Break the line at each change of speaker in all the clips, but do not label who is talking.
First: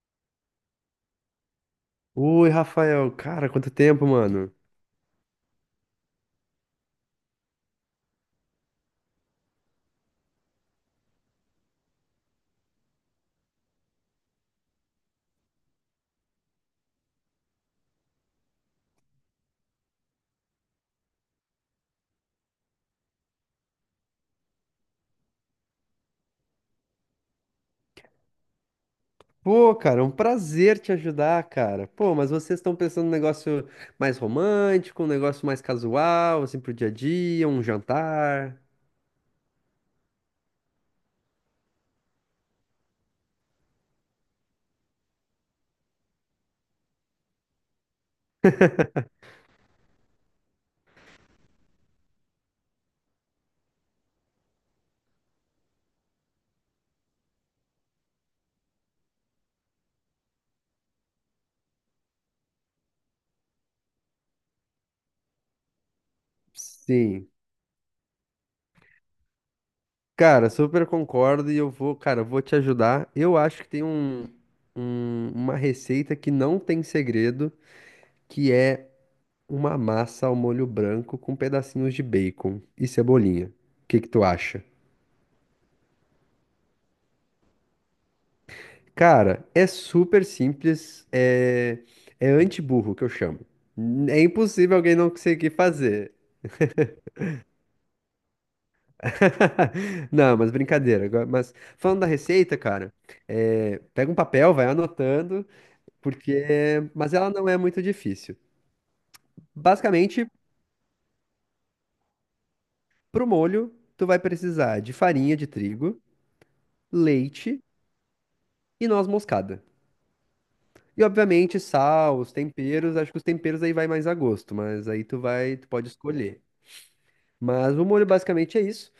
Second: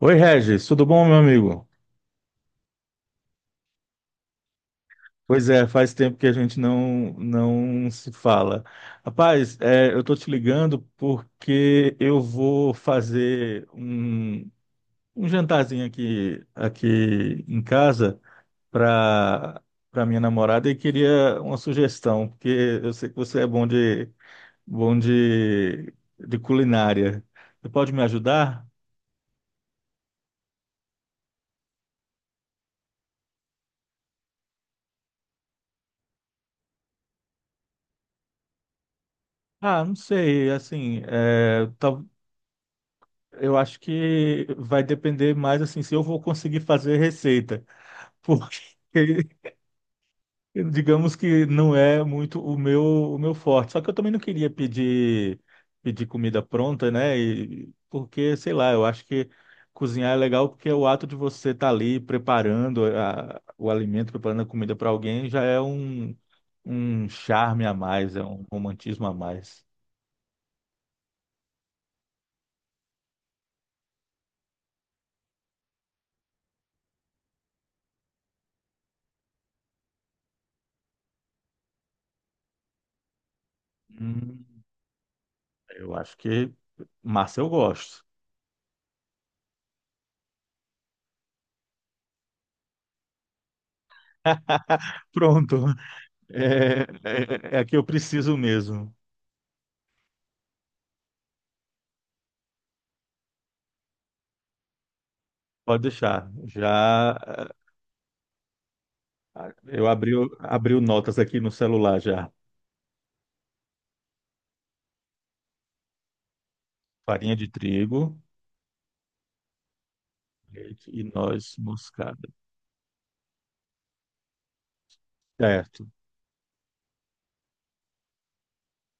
Oi, Regis, tudo bom, meu amigo?
Oi, Rafael, cara, quanto tempo, mano?
Pois é, faz tempo que a gente não se fala. Rapaz, é, eu tô te ligando porque eu vou fazer um jantarzinho aqui em casa para para minha namorada e queria uma sugestão, porque eu sei que você é bom de culinária. Você pode me ajudar?
Pô, cara, é um prazer te ajudar, cara. Pô, mas vocês estão pensando num negócio mais romântico, um negócio mais casual, assim, pro dia a dia, um jantar?
Ah, não sei, assim, é, eu acho que vai depender mais assim se eu vou conseguir fazer receita, porque digamos que não é muito o meu forte. Só que eu também não queria pedir comida pronta, né? Porque sei lá, eu acho que cozinhar é legal porque é o ato de você estar ali o alimento, preparando a comida para alguém já é um
Sim.
charme a mais, é um romantismo a mais.
Cara, super concordo e eu vou, cara, eu vou te ajudar. Eu acho que tem um, uma receita que não tem segredo, que é uma massa ao molho branco com pedacinhos de bacon e cebolinha. O que que tu
Hum,
acha?
eu acho que massa eu gosto.
Cara, é super simples, é, é anti-burro que eu chamo. É impossível alguém não conseguir
Pronto.
fazer.
É, é a que eu preciso mesmo.
Não, mas brincadeira. Mas falando da receita, cara, é, pega um papel, vai anotando,
Pode deixar.
porque. Mas
Já
ela não é muito difícil.
eu
Basicamente,
abri o notas aqui no celular já.
pro molho, tu vai precisar de farinha de trigo,
Farinha de
leite
trigo,
e noz moscada.
leite e
E
noz
obviamente sal,
moscada.
os temperos, acho que os temperos aí vai mais a gosto, mas aí tu vai, tu
Certo.
pode escolher. Mas o molho basicamente é isso.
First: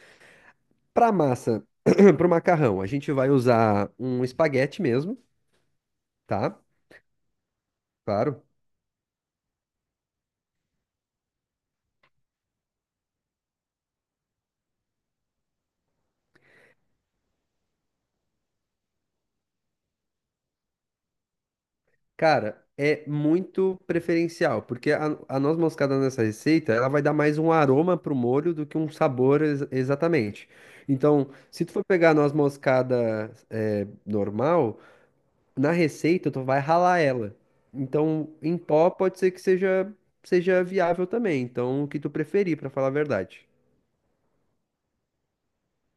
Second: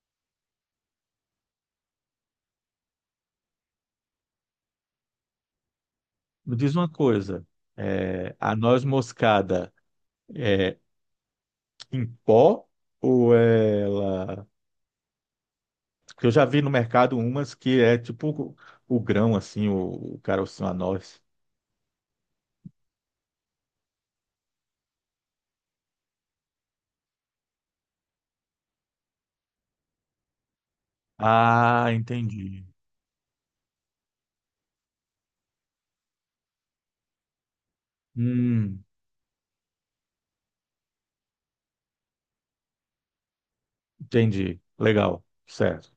Para massa, para o macarrão, a gente vai usar um espaguete mesmo,
Me
tá?
diz uma coisa. É,
Claro.
a noz moscada é em pó ou ela? Porque eu já vi no mercado umas que é tipo o grão assim, o carocinho a noz.
Cara, é muito preferencial, porque a noz moscada nessa receita, ela vai dar mais um aroma pro molho do que um sabor exatamente. Então, se tu for
Ah,
pegar a noz
entendi.
moscada é, normal, na receita tu vai ralar ela. Então, em
Hum,
pó pode ser que seja, seja viável também. Então, o que tu preferir, para falar a verdade.
entendi. Legal.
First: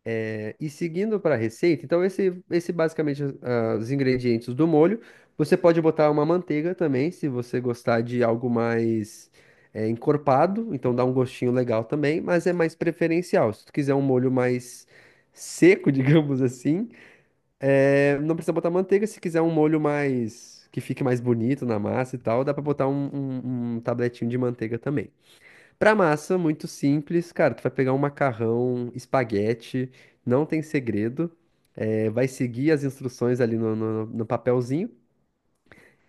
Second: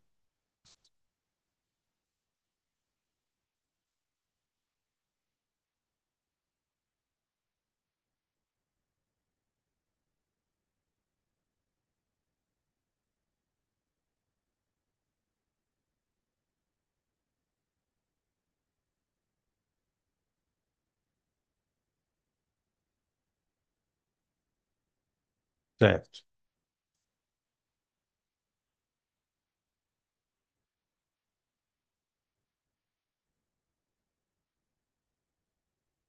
E seguindo para a receita, então esse basicamente os ingredientes do molho. Você pode botar uma manteiga também, se você gostar de algo mais encorpado, então dá um gostinho legal também, mas é mais preferencial. Se tu quiser um molho mais seco, digamos assim, não precisa botar manteiga. Se quiser um molho mais que fique mais bonito na massa e tal, dá para botar um, um, um tabletinho de manteiga também. Para
Certo.
massa, muito simples, cara, tu vai pegar um macarrão, espaguete, não tem segredo. É, vai seguir as instruções ali no, no papelzinho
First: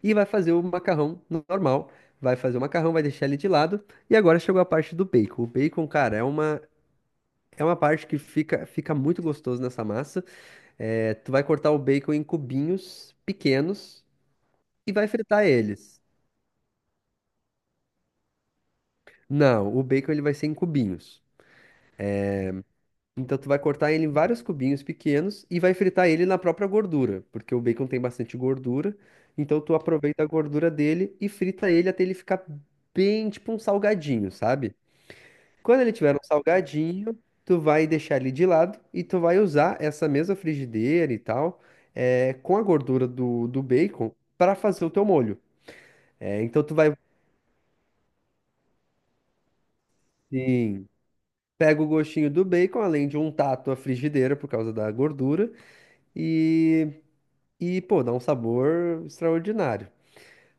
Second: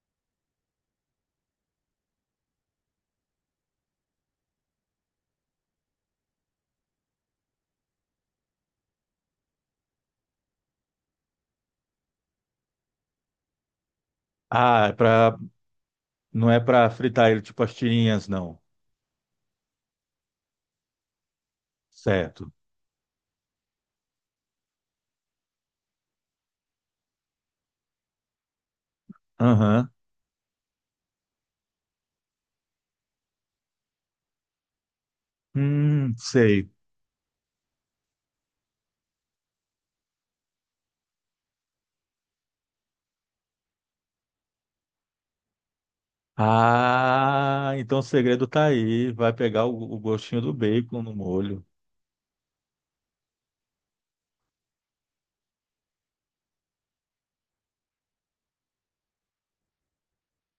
e vai fazer o macarrão normal. Vai fazer o macarrão, vai deixar ele de lado. E agora chegou a parte do bacon. O bacon, cara, é uma parte que fica, fica muito gostoso nessa massa. É, tu vai cortar o bacon em cubinhos pequenos
Ah, é
e vai
pra,
fritar eles.
não é para fritar ele tipo as tirinhas, não.
Não, o bacon ele vai ser em cubinhos.
Certo.
Então tu vai cortar ele em vários cubinhos pequenos e vai fritar ele na própria gordura, porque o bacon tem bastante gordura. Então tu
Aham.
aproveita a gordura dele e frita ele até ele ficar bem tipo um salgadinho, sabe? Quando ele tiver um
Sei.
salgadinho, tu vai deixar ele de lado e tu vai usar essa mesma frigideira e tal, com a gordura do, do bacon para fazer o teu molho. Então tu vai
Ah, então o segredo tá aí. Vai pegar o gostinho do
assim,
bacon no molho.
pega o gostinho do bacon, além de untar a tua frigideira por causa da gordura. E e, pô, dá um sabor extraordinário.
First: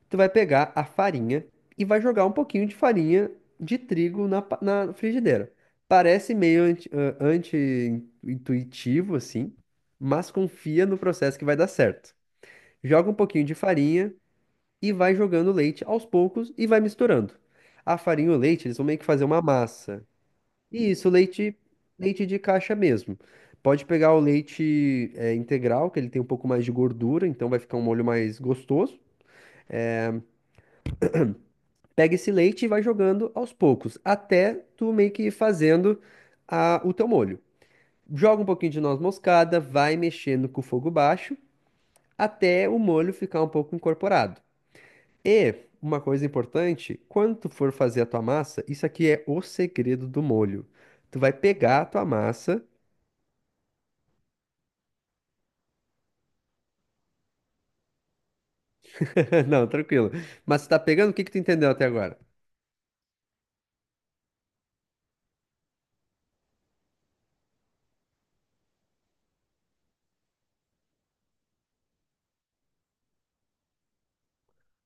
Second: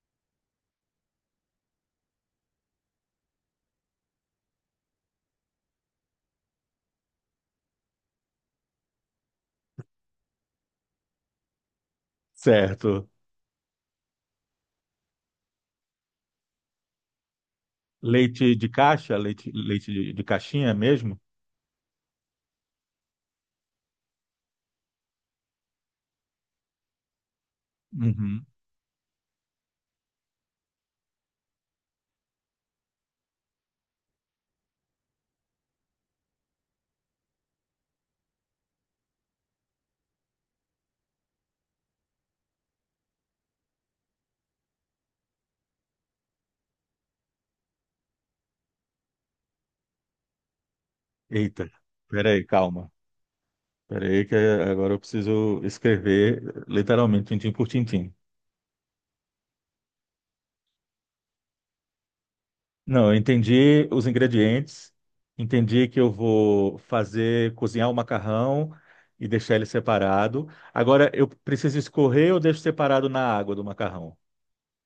Tu vai pegar a farinha e vai jogar um pouquinho de farinha de trigo na, na frigideira. Parece meio anti-intuitivo, assim, mas confia no processo que vai dar certo.
Certo.
Joga um pouquinho de farinha e vai jogando leite aos poucos e vai misturando. A farinha e o
Leite de
leite, eles vão meio que
caixa?
fazer uma
Leite,
massa.
de caixinha
Isso,
mesmo?
leite, leite de caixa mesmo. Pode pegar o leite é, integral, que ele tem um pouco mais de gordura, então vai ficar um molho mais
Uhum.
gostoso. Pega esse leite e vai jogando aos poucos, até tu meio que ir fazendo o teu molho. Joga um pouquinho de noz moscada, vai mexendo com o fogo baixo, até o molho ficar um pouco incorporado. E uma coisa importante, quando tu for fazer a tua massa, isso aqui é o segredo do molho. Tu vai
Eita.
pegar a tua
Peraí,
massa.
calma. Peraí, que agora eu preciso escrever literalmente, tintim por tintim.
Não, tranquilo. Mas tu tá pegando? O que que tu entendeu até agora?
Não, eu entendi os ingredientes, entendi que eu vou fazer, cozinhar o macarrão e deixar ele separado. Agora, eu preciso escorrer ou deixo separado na água do macarrão?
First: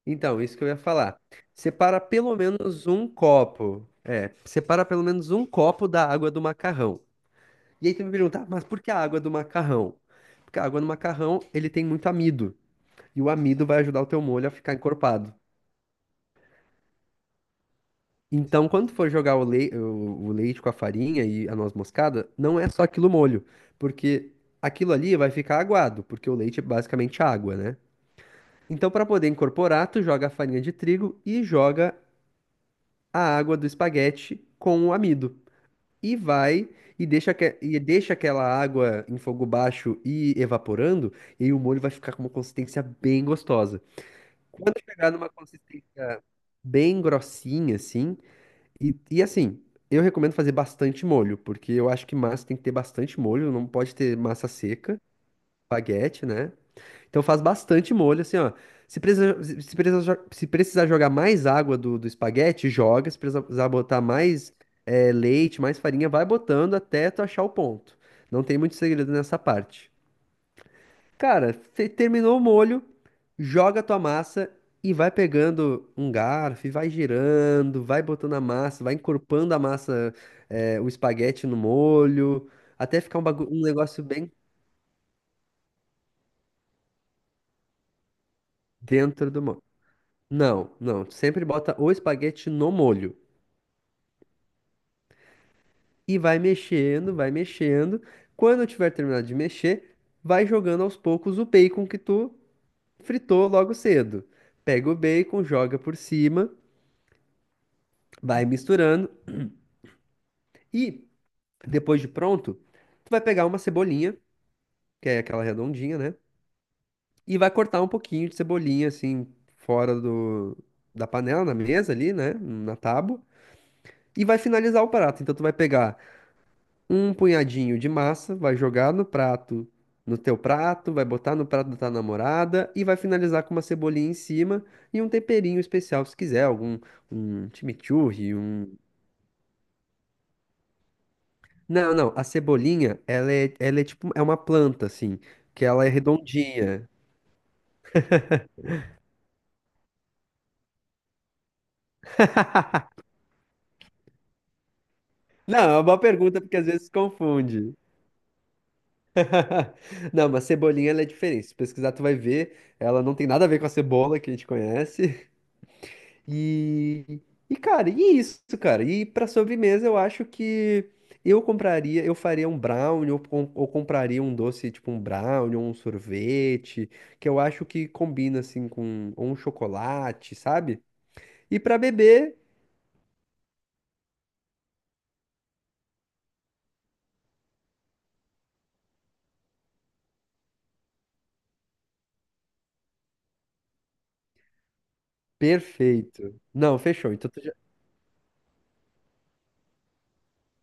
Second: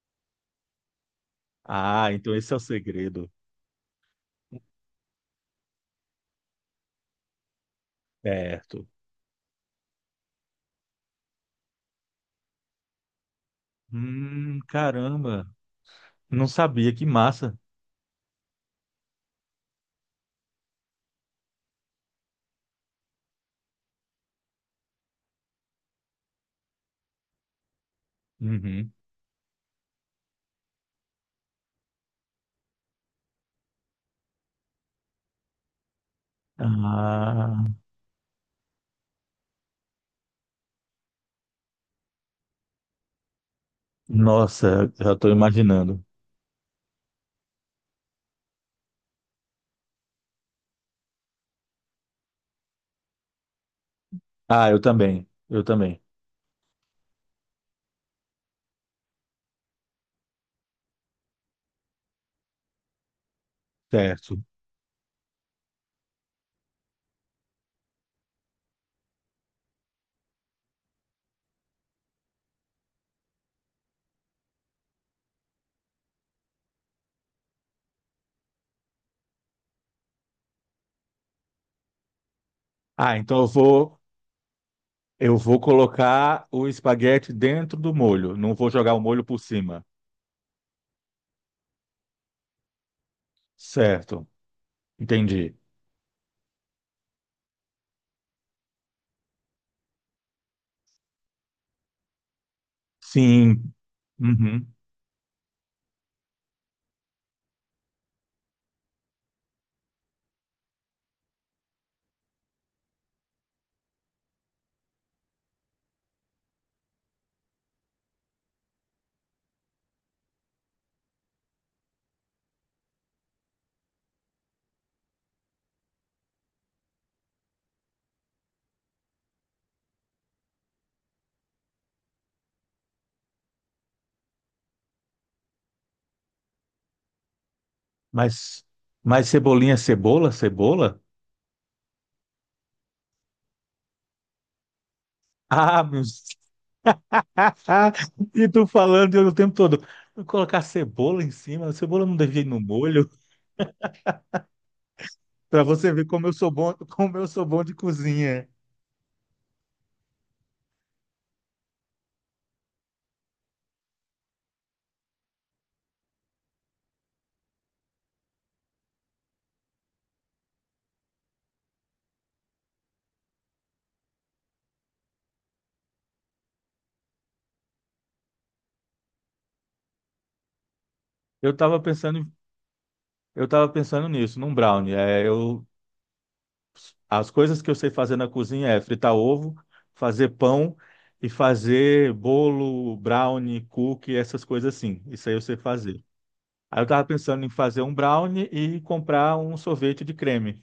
Então, isso que eu ia falar. Separa
Ah, então
pelo
esse é o
menos um
segredo.
copo. É, separa pelo menos um copo da água do macarrão. E aí tu me pergunta, "Ah, mas por
Certo.
que a água do macarrão?" Porque a água do macarrão, ele tem muito amido. E o amido vai ajudar o teu molho a ficar encorpado.
Caramba, não sabia, que massa.
Então, quando tu for jogar o, o leite com a farinha e a noz moscada, não é só aquilo molho. Porque aquilo ali vai ficar aguado, porque o leite é basicamente água, né?
Uhum.
Então, para poder incorporar, tu joga a farinha de trigo e joga a água do espaguete com o amido. E vai e deixa,
Ah,
e deixa aquela água em fogo baixo e evaporando, e aí o molho vai ficar com uma consistência bem gostosa. Quando
nossa,
chegar
já
numa
estou imaginando.
consistência bem grossinha, assim, e assim, eu recomendo fazer bastante molho, porque eu acho que massa tem que ter bastante molho, não pode ter massa
Ah,
seca,
eu também.
espaguete, né? Então faz bastante molho, assim, ó. Se precisa, se precisar jogar mais água do, do espaguete, joga. Se precisar botar
Certo.
mais leite, mais farinha, vai botando até tu achar o ponto. Não tem muito segredo nessa parte. Cara, terminou o molho, joga a tua massa e vai pegando um garfo e vai girando, vai botando a massa, vai encorpando a massa, o espaguete no molho, até
Ah,
ficar um,
então eu
um
vou.
negócio bem
Eu vou colocar o espaguete dentro do molho. Não vou jogar o molho
dentro
por
do molho.
cima.
Não, não. Tu sempre bota o espaguete no molho.
Certo. Entendi.
E vai mexendo, vai mexendo. Quando tiver terminado de mexer, vai jogando aos poucos o bacon que tu fritou
Sim.
logo cedo.
Uhum.
Pega o bacon, joga por cima, vai misturando. E depois de pronto, tu vai pegar uma cebolinha, que é aquela redondinha, né? E vai cortar um pouquinho de cebolinha, assim, fora do, da panela, na mesa ali, né? Na tábua. E vai finalizar o prato. Então tu vai pegar um punhadinho de massa, vai jogar no prato, no teu prato, vai botar no prato da tua namorada e vai finalizar com uma cebolinha em cima e um temperinho especial, se quiser, algum um chimichurri,
Mas,
um.
mas cebolinha é cebola? Cebola?
Não, não, a cebolinha, ela é tipo, é uma planta assim, que
Ah,
ela é
meu.
redondinha.
E tu falando eu o tempo todo. Vou colocar cebola em cima. A cebola não devia ir no molho.
Não,
Para
é uma
você
boa
ver como eu
pergunta
sou
porque às
bom,
vezes
como eu sou bom de
confunde.
cozinha.
Não, mas cebolinha ela é diferente. Se pesquisar, tu vai ver, ela não tem nada a ver com a cebola que a gente conhece. E, e cara, e isso, cara. E pra sobremesa eu acho que eu compraria, eu faria um brownie ou, ou compraria um doce tipo um brownie ou um sorvete, que eu acho que combina assim com ou um chocolate, sabe?
Eu
E pra
tava pensando,
beber,
eu tava pensando nisso, num brownie. É, eu as coisas que eu sei fazer na cozinha é fritar ovo, fazer pão e fazer bolo, brownie, cookie, essas coisas assim. Isso aí eu sei fazer.
perfeito. Não,
Aí eu tava
fechou. Então
pensando em fazer um brownie e comprar um sorvete de creme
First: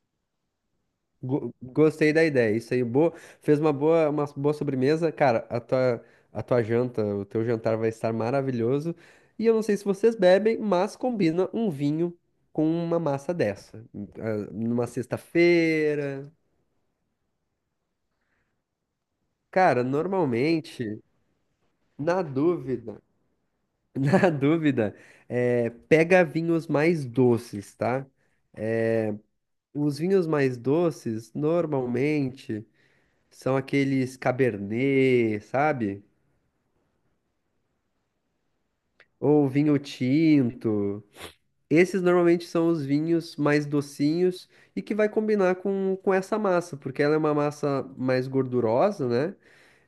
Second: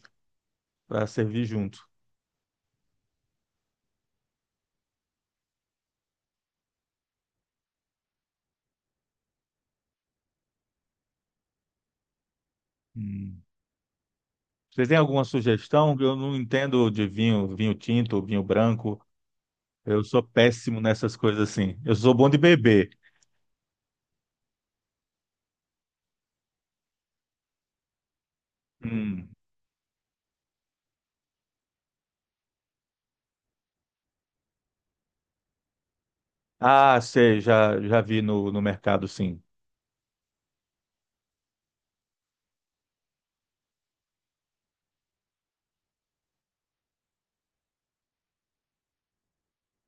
para servir junto.
Gostei da ideia. Isso aí, boa. Fez uma boa sobremesa. Cara, a tua janta, o teu jantar vai estar maravilhoso. E eu não sei se vocês bebem, mas combina um vinho com uma massa
Hum.
dessa. Ah,
Você
numa
tem alguma sugestão? Eu
sexta-feira.
não entendo de vinho, vinho tinto, vinho branco.
Cara,
Eu sou péssimo
normalmente,
nessas coisas assim. Eu sou
na
bom de beber.
dúvida, na dúvida, é, pega vinhos mais doces, tá?
Hum.
Os vinhos mais doces, normalmente, são aqueles Cabernet, sabe?
Ah, sei, já vi no mercado, sim.
Ou vinho tinto. Esses normalmente são os vinhos mais docinhos e que vai combinar com essa massa, porque ela é uma massa mais gordurosa, né?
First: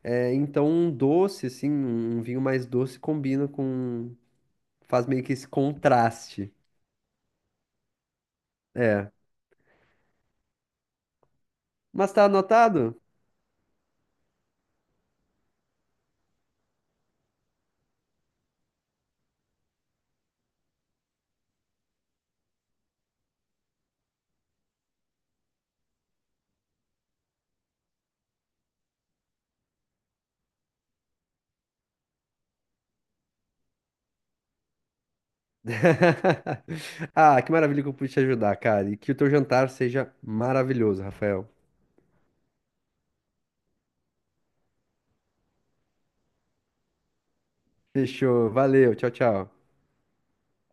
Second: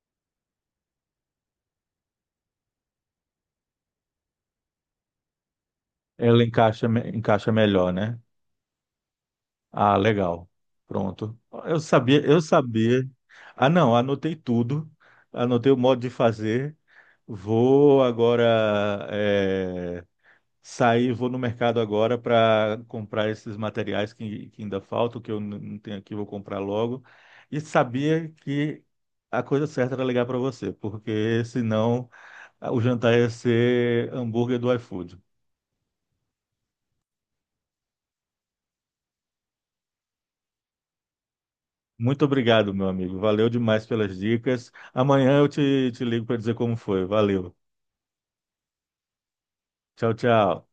É, então um doce, assim, um vinho mais doce combina com. Faz meio que esse
Ela
contraste.
encaixa, me- encaixa melhor, né?
É.
Ah, legal. Pronto.
Mas tá
Eu
anotado?
sabia. Ah, não, anotei tudo. Anotei o modo de fazer. Vou agora sair, vou no mercado agora para comprar esses materiais que ainda faltam, que eu não tenho aqui, vou comprar logo. E sabia que a coisa certa era ligar para você, porque senão o jantar ia ser hambúrguer do iFood.
Ah, que maravilha que eu pude te ajudar, cara. E que o teu jantar seja maravilhoso, Rafael.
Muito obrigado, meu amigo. Valeu demais pelas dicas. Amanhã eu te ligo para dizer como foi. Valeu.
Fechou. Valeu. Tchau, tchau.
Tchau, tchau.